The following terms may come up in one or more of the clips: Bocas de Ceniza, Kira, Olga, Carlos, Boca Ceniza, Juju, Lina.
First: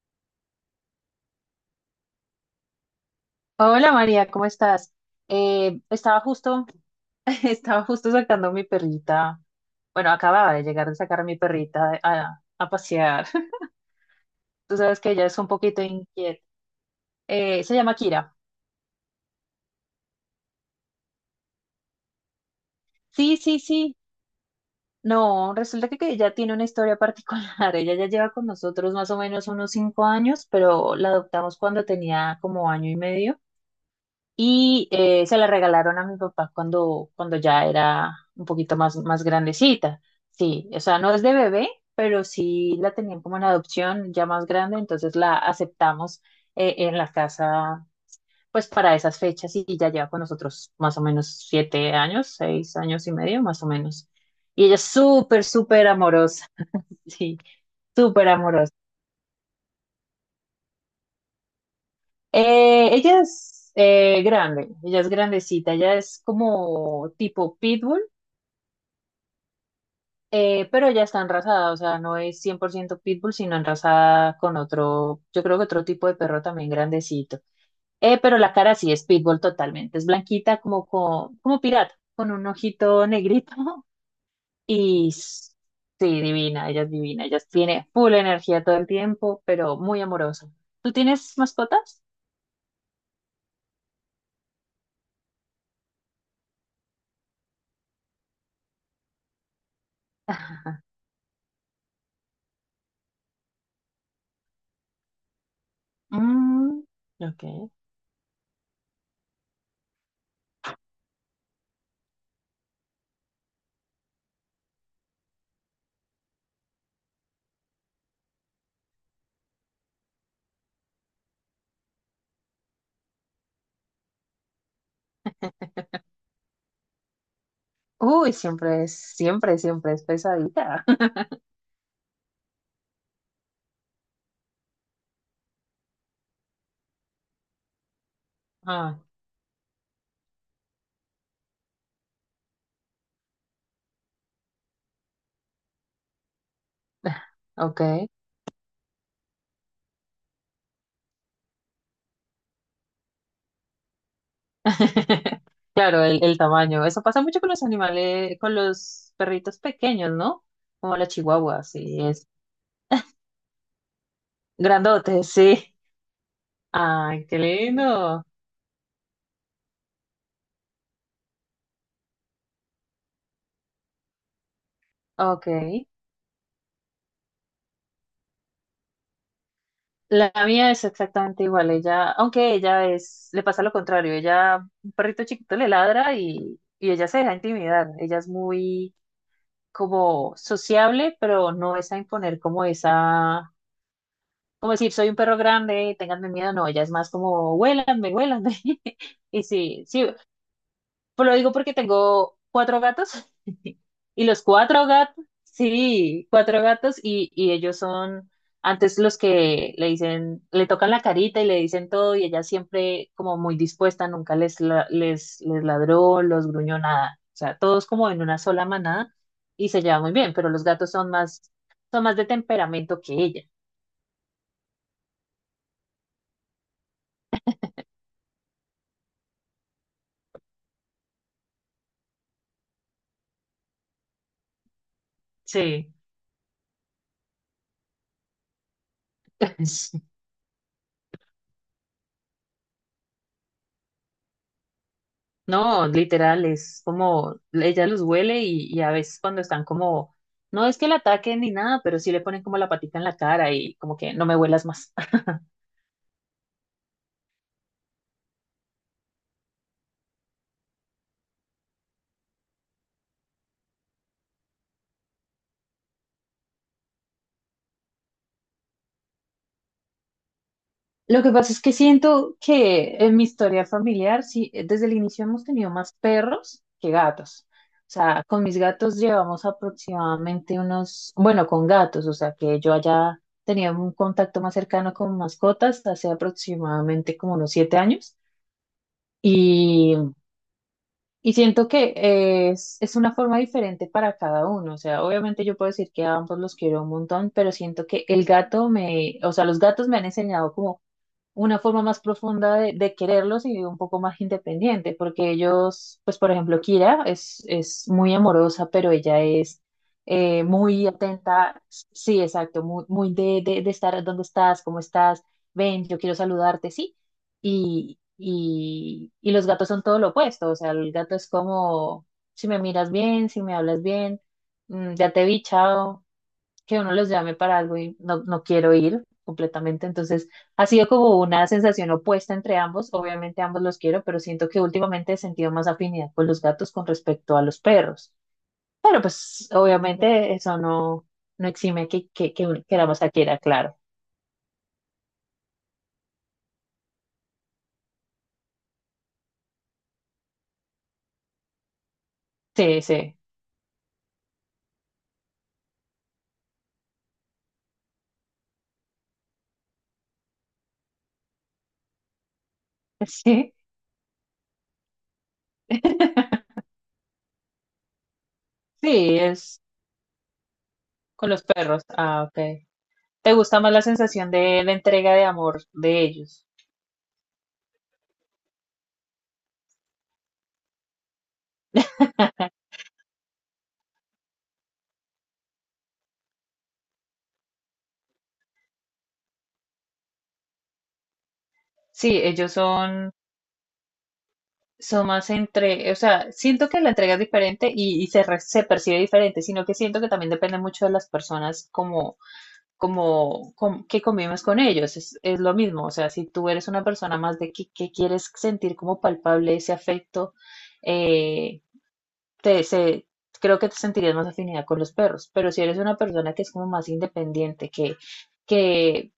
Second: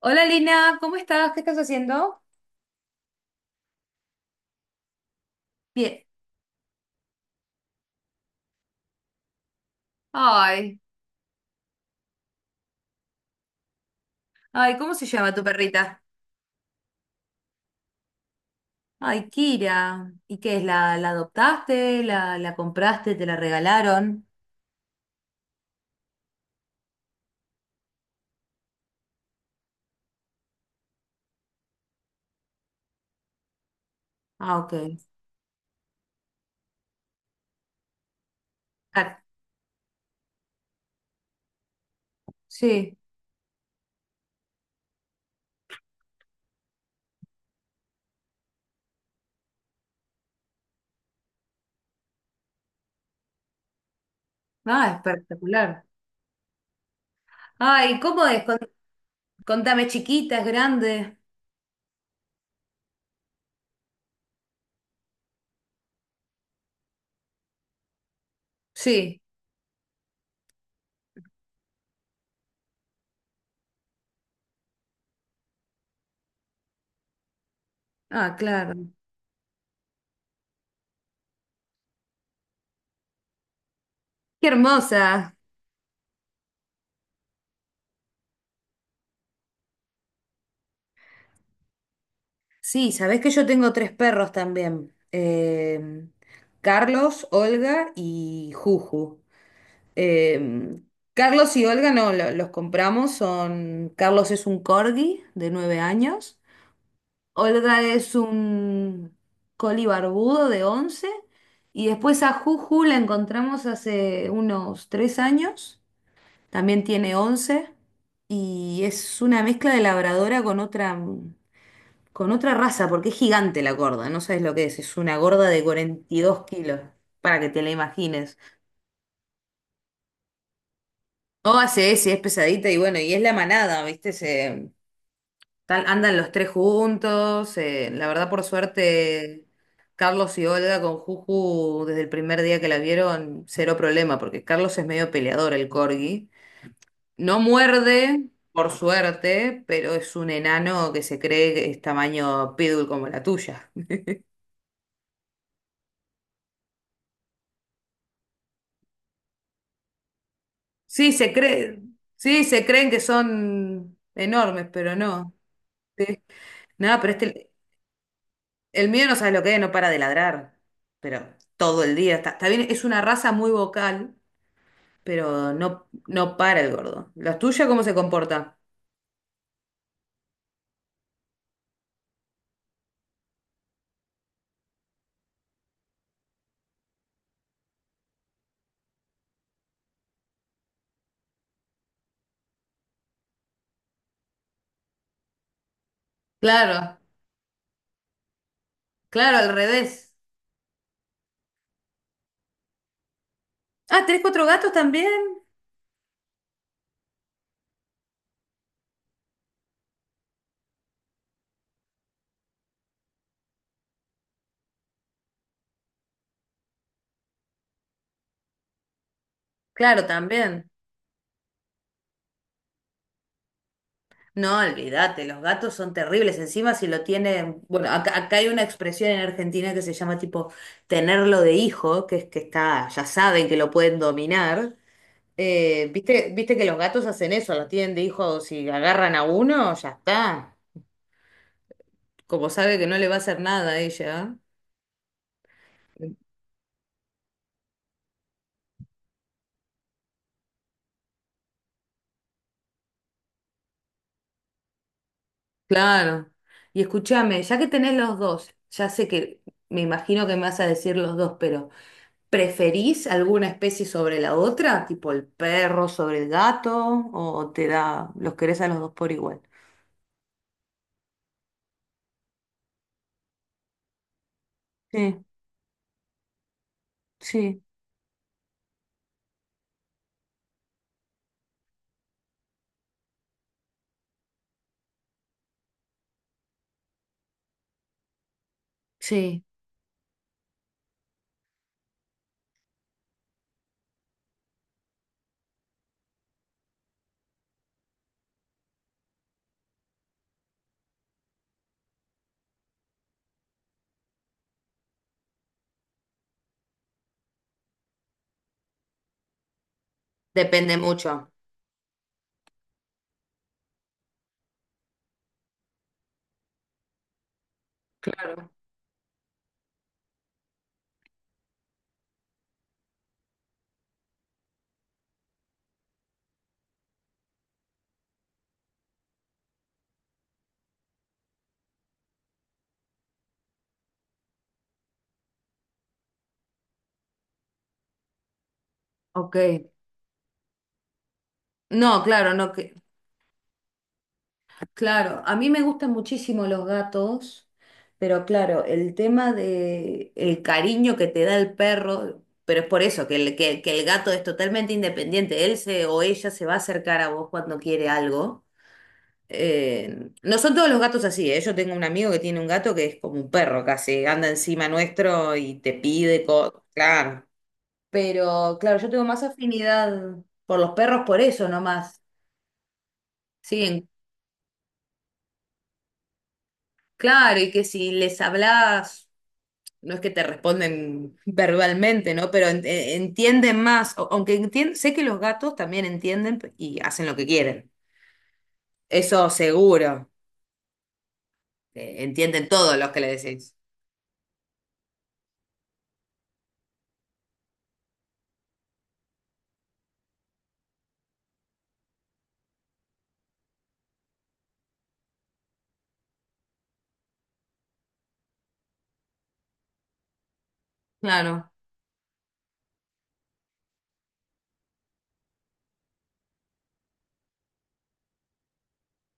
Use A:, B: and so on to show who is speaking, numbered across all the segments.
A: Hola Lina, ¿cómo estás? ¿Qué estás haciendo?
B: Hola María, ¿cómo estás?
A: Bien.
B: Estaba justo, estaba justo sacando a mi perrita. Bueno, acababa de
A: Ay,
B: llegar de sacar a mi perrita a pasear. Tú
A: ay, ¿cómo
B: sabes
A: se
B: que ella
A: llama
B: es
A: tu
B: un poquito
A: perrita?
B: inquieta. Se llama Kira.
A: Ay, Kira. ¿Y qué es? ¿La adoptaste? ¿La compraste? ¿Te la
B: Sí, sí, sí.
A: regalaron?
B: No, resulta que ella tiene una historia particular. Ella ya lleva con nosotros más o menos unos 5 años, pero la adoptamos cuando tenía como 1 año y medio.
A: Ah, ok.
B: Y se la regalaron a mi papá cuando ya era un poquito
A: Ah,
B: más grandecita. Sí, o sea, no es de bebé, pero sí la
A: sí.
B: tenían como en adopción ya más grande, entonces la aceptamos en la casa pues para esas fechas y ya lleva con nosotros más o menos 7 años, 6 años y medio más o menos. Y ella es
A: Ah,
B: súper,
A: espectacular.
B: súper amorosa, sí,
A: Ay, ¿cómo
B: súper
A: es?
B: amorosa.
A: Contame, chiquita, es grande.
B: Ella es grande, ella es grandecita, ella es como tipo pitbull.
A: Sí.
B: Pero ya está enrasada, o sea, no es 100% pitbull, sino enrasada con otro, yo creo que otro tipo de perro también grandecito.
A: Ah,
B: Pero la
A: claro.
B: cara sí es pitbull totalmente, es blanquita como pirata, con un ojito negrito.
A: Qué
B: y
A: hermosa.
B: s- sí, divina, ella es divina, ella tiene full energía todo el tiempo, pero muy amorosa. ¿Tú tienes mascotas?
A: Sí, sabés que yo tengo tres perros también. Carlos, Olga y Juju. Eh, Carlos y Olga no, los compramos. Son, Carlos es un corgi de 9 años.
B: Mm, ok.
A: Olga es un coli barbudo de 11. Y después a Juju la encontramos hace unos 3 años, también tiene 11 y es una mezcla de labradora con otra raza porque es gigante la gorda, no sabes lo que es una gorda de 42 kilos, para que te la
B: Uy,
A: imagines.
B: siempre es, siempre, siempre es pesadita.
A: Oh, sí, sí, es pesadita y bueno, y es la manada, ¿viste? Tal, andan los tres juntos. La verdad, por
B: Ah,
A: suerte, Carlos y Olga con Juju, desde el primer día que la vieron, cero problema, porque Carlos es medio peleador, el corgi. No
B: ok.
A: muerde, por suerte, pero es un enano que se cree que es tamaño pitbull como la tuya.
B: Claro, el tamaño. Eso pasa mucho con los animales, con los perritos pequeños, ¿no? Como la
A: Sí,
B: chihuahua, sí, es
A: sí, se creen que son enormes, pero
B: grandote.
A: no.
B: Sí.
A: Sí. Nada, pero
B: Ay, qué
A: este,
B: lindo.
A: el mío no sabe lo que es, no para de ladrar, pero todo el día está. Está bien, es una raza muy vocal,
B: Ok.
A: pero no, no para el gordo. ¿La tuya cómo se comporta?
B: La mía es exactamente igual. Ella, aunque ella es, le pasa lo contrario. Ella, un perrito chiquito le ladra y ella se deja intimidar. Ella es muy como sociable, pero no es a imponer como esa. Como decir, soy un perro grande, ténganme miedo, no, ella es
A: Claro,
B: más como, huélanme, huélanme.
A: claro,
B: Y
A: al
B: sí, sí,
A: revés.
B: pues lo digo porque tengo 4 gatos
A: Ah, ¿tenés
B: y los
A: cuatro gatos
B: cuatro
A: también?
B: gatos, sí, 4 gatos y ellos son antes los que le dicen, le tocan la carita y le dicen todo y ella siempre como muy dispuesta, nunca les, les ladró, los gruñó nada. O sea, todos como en una sola manada y se lleva
A: Claro,
B: muy bien, pero los
A: también.
B: gatos son más de temperamento que ella.
A: No, olvídate, los gatos son terribles. Encima si lo tienen, bueno, acá, acá hay una expresión en Argentina que se llama tipo tenerlo de hijo, que es que está, ya saben que lo pueden dominar.
B: Sí.
A: ¿Viste que los gatos hacen eso, la tienen de hijo, si agarran a uno, ya está? Como sabe que no le va a hacer nada a ella.
B: No, literal, es como ella los huele y a veces cuando están como, no es que la ataquen ni nada, pero sí le ponen como la patita en la cara y como que no me huelas más.
A: Claro. Y escúchame, ya que tenés los dos, ya sé que me imagino que me vas a decir los dos, pero ¿preferís alguna especie sobre la otra? Tipo el perro sobre el gato, o te da, los querés a los dos por igual.
B: Lo que pasa es que siento que en mi historia familiar, sí, desde el
A: Sí,
B: inicio hemos tenido más perros que gatos.
A: sí,
B: O sea, con mis gatos llevamos aproximadamente unos, bueno, con gatos, o sea, que yo haya tenido un contacto más cercano con mascotas hace aproximadamente como unos 7 años.
A: sí.
B: Y siento que es una forma diferente para cada uno. O sea, obviamente yo puedo decir que a ambos los quiero un montón, pero siento que el gato me, o sea, los gatos me han enseñado como una forma más profunda de quererlos y un poco más independiente, porque ellos, pues por ejemplo, Kira es muy amorosa, pero ella es
A: Depende
B: muy
A: mucho.
B: atenta, sí, exacto, muy, muy de estar, ¿dónde estás? ¿Cómo estás? Ven, yo quiero saludarte, sí.
A: Claro.
B: Y los gatos son todo lo opuesto, o sea, el gato es como, si me miras bien, si me hablas bien, mm, ya te vi, chao, que uno los llame para algo y no, no quiero ir completamente. Entonces, ha sido como una sensación opuesta entre ambos. Obviamente ambos los quiero, pero siento que últimamente he sentido más afinidad con los gatos con respecto a los perros. Pero
A: Ok.
B: pues obviamente eso no, no exime
A: No, claro,
B: que
A: no
B: uno
A: que.
B: queramos a Kira, claro.
A: Claro, a mí me gustan muchísimo los gatos, pero claro, el tema de el cariño que te da el perro, pero es por
B: Sí,
A: eso que
B: sí,
A: el gato es totalmente independiente, él se o ella se va a acercar a vos cuando quiere algo. No son todos los gatos así, ¿eh? Yo tengo un amigo que tiene un gato que es como un
B: sí.
A: perro casi, anda encima nuestro y te pide cosas, claro. Pero claro, yo tengo
B: Sí,
A: más
B: es
A: afinidad por los perros por
B: con los
A: eso
B: perros.
A: nomás.
B: Ah, ok. ¿Te gusta
A: Sí,
B: más la sensación de la entrega de amor de ellos?
A: claro, y que si les hablas no es que te responden verbalmente, ¿no? Pero entienden más, aunque sé que los gatos también entienden y hacen lo que quieren. Eso seguro,
B: Sí,
A: entienden
B: ellos
A: todos los que le
B: son...
A: decís.
B: son más entre, o sea, siento que la entrega es diferente se percibe diferente, sino que siento que también depende mucho de las personas que convives con ellos, es lo mismo, o sea, si tú eres una persona más de que quieres sentir como palpable ese afecto,
A: Claro,
B: eh, te, se, creo que te sentirías más afinidad con los perros, pero si eres una persona que es como más independiente, que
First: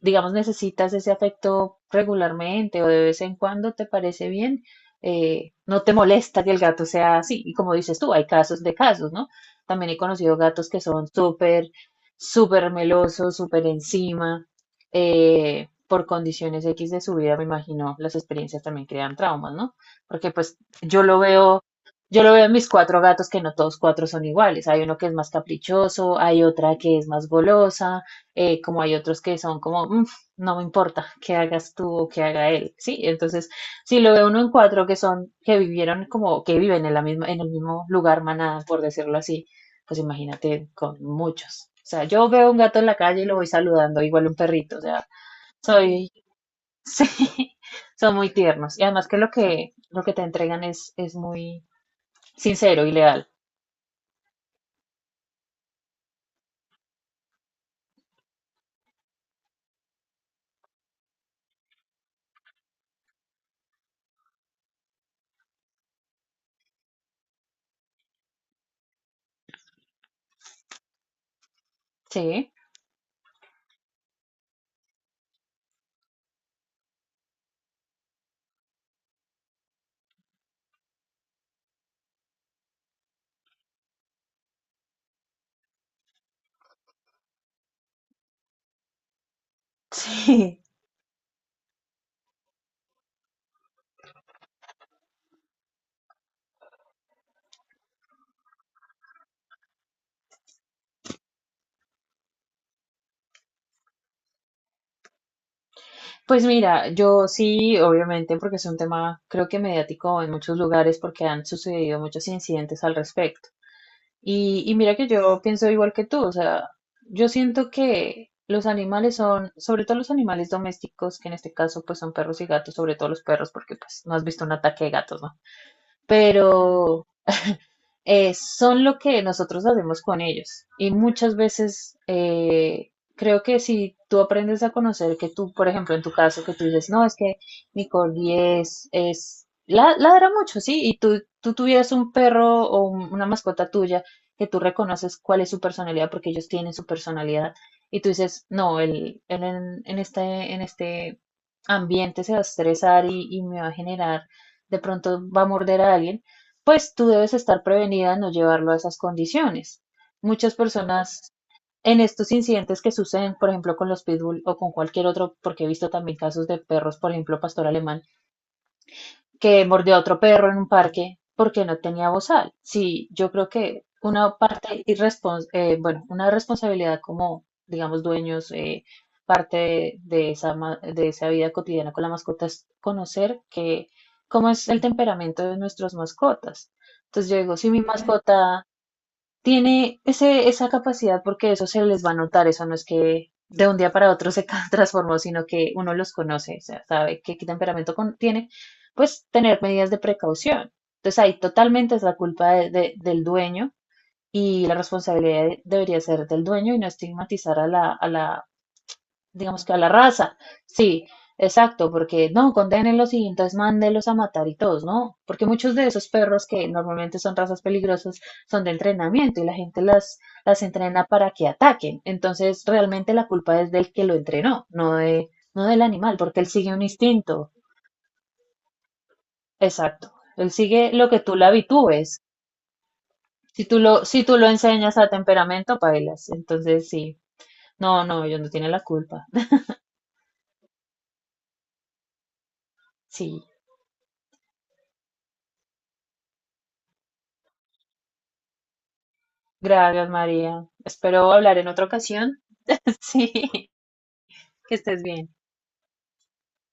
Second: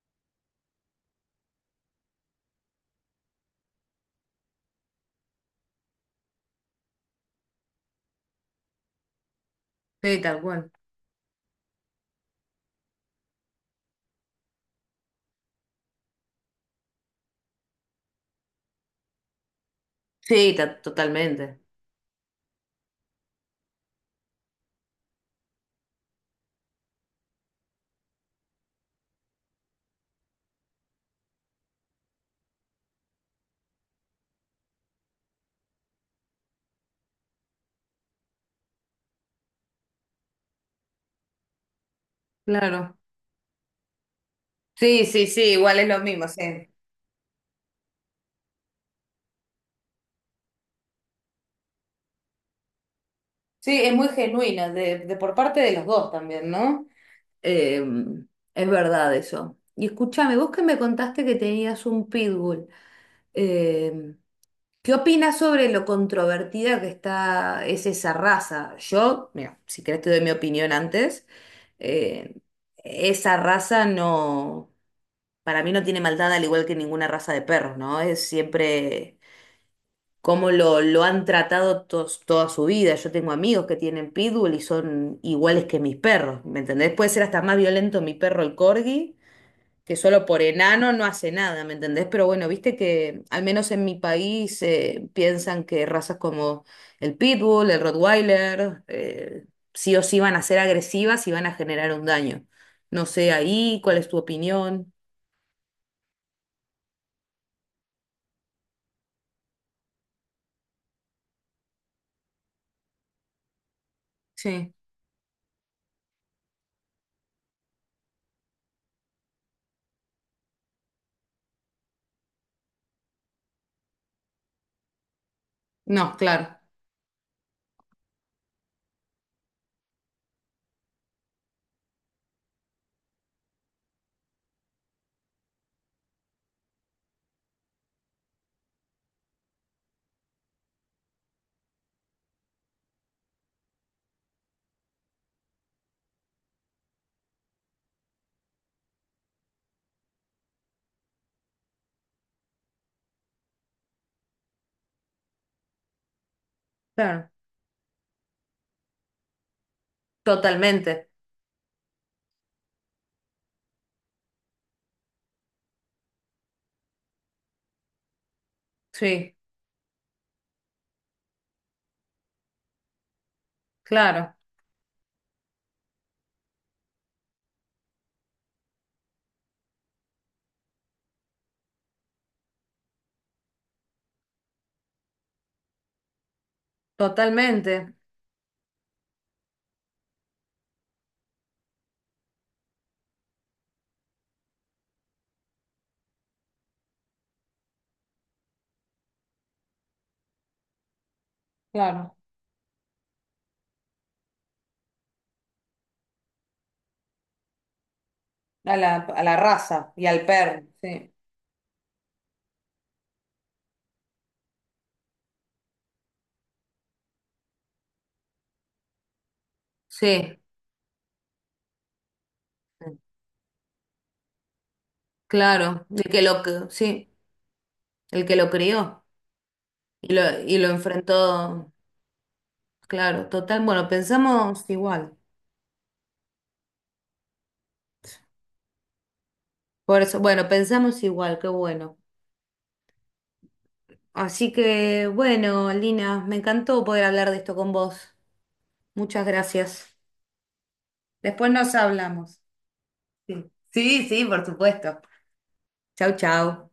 B: digamos, necesitas ese afecto regularmente o de vez en cuando, ¿te parece bien? No te molesta que el gato sea así. Y como dices tú, hay casos de casos, ¿no? También he
A: sí,
B: conocido
A: tal
B: gatos
A: cual.
B: que son súper, súper melosos, súper encima, por condiciones X de su vida, me imagino, las experiencias también crean traumas, ¿no? Porque
A: Sí,
B: pues yo lo
A: totalmente.
B: veo, yo lo veo en mis 4 gatos que no todos 4 son iguales. Hay uno que es más caprichoso, hay otra que es más golosa, como hay otros que son como, "Mm, no me importa que hagas tú o que haga él", ¿sí? Entonces, si lo ve uno en 4 que son, que vivieron como, que viven en la misma, en el mismo lugar, manada, por decirlo así, pues imagínate con muchos. O sea, yo veo un gato en
A: Claro.
B: la calle y lo voy saludando, igual un perrito, o
A: Sí,
B: sea,
A: sí, sí, igual es lo
B: soy,
A: mismo, sí.
B: sí, son muy tiernos. Y además que lo que, lo que te entregan es muy sincero y leal,
A: Sí, es muy genuina, de por parte de los dos también, ¿no? Eh, es verdad eso. Y escúchame, vos que me contaste que tenías un pitbull. em, ¿Qué opinas sobre lo controvertida que está, es esa raza? Yo, mira, si querés te doy mi opinión antes. Eh,
B: ¿sí?
A: esa raza no, para mí no tiene maldad al igual que ninguna raza de perros, ¿no? Es siempre como lo han tratado toda su vida. Yo tengo amigos que tienen pitbull y son iguales que mis perros, ¿me entendés? Puede ser hasta más violento mi perro el corgi que solo por
B: Sí.
A: enano no hace nada, ¿me entendés? Pero bueno, viste que al menos en mi país piensan que razas como el Pitbull, el Rottweiler, sí o sí van a ser agresivas y van a generar un daño. No sé ahí, ¿cuál es tu opinión?
B: Pues mira, yo sí, obviamente, porque es un tema, creo que mediático en muchos lugares, porque han sucedido muchos incidentes al respecto.
A: Sí,
B: Y mira que yo pienso igual que tú, o sea, yo siento que los animales son, sobre todo los animales domésticos, que en este caso pues son perros y gatos, sobre todo los perros, porque pues no has visto un ataque de gatos, ¿no?
A: no, claro,
B: Pero son lo que nosotros hacemos con ellos. Y muchas veces creo que si tú aprendes a conocer que tú, por ejemplo, en tu caso, que tú dices, no, es que mi Nicole ladra mucho, sí, tú tuvieras un perro una mascota tuya que tú reconoces cuál es su personalidad, porque ellos tienen su personalidad, y tú dices, no, él en este ambiente se va a estresar y me va a generar, de pronto va a morder a alguien, pues tú
A: claro,
B: debes estar prevenida, no llevarlo a esas condiciones. Muchas
A: totalmente,
B: personas en estos incidentes que suceden, por ejemplo, con los pitbull o con cualquier otro, porque he visto también casos de perros, por ejemplo, pastor alemán,
A: sí,
B: que mordió a otro perro en un parque porque no tenía bozal. Sí, yo creo que
A: claro,
B: una parte irrespons bueno, una responsabilidad como, digamos, dueños, parte de esa, de esa vida cotidiana con la mascota es conocer cómo es el temperamento de nuestras mascotas. Entonces yo digo, si mi Ujú.
A: totalmente,
B: Mascota tiene ese, esa capacidad porque eso se les va a notar, eso no es que de un día para otro se ca- transformó, sino que uno los conoce, o sea, sabe qué temperamento tiene, pues tener medidas de precaución. Entonces ahí totalmente es
A: claro,
B: la culpa del dueño y la responsabilidad debería ser del dueño y no estigmatizar a la
A: a la
B: digamos que a la
A: raza y al
B: raza.
A: perro,
B: Sí,
A: sí.
B: exacto, porque no, condenenlos y entonces mándenlos a matar y todos, ¿no? Porque muchos de esos perros que normalmente son razas peligrosas son de entrenamiento y la gente
A: Sí,
B: las entrena para que ataquen. Entonces, realmente la culpa es del que lo entrenó, no de, no del
A: claro, el
B: animal,
A: que
B: porque
A: lo,
B: él sigue un
A: sí,
B: instinto.
A: el que lo crió. Y
B: Exacto.
A: lo,
B: Él
A: y lo
B: sigue lo que tú le
A: enfrentó,
B: habitúes.
A: claro, total.
B: Si tú
A: Bueno,
B: lo, si tú lo
A: pensamos
B: enseñas a
A: igual.
B: temperamento, bailas. Entonces, sí. No, no, ellos no tienen la culpa.
A: Por eso, bueno, pensamos igual, qué bueno.
B: Sí.
A: Así que, bueno, Lina, me encantó poder hablar de esto con vos. Muchas gracias.
B: Gracias, María. Espero
A: Después
B: hablar en
A: nos
B: otra
A: hablamos.
B: ocasión. Sí,
A: Sí, sí, sí, por
B: que
A: supuesto.
B: estés bien.
A: Chau, chau.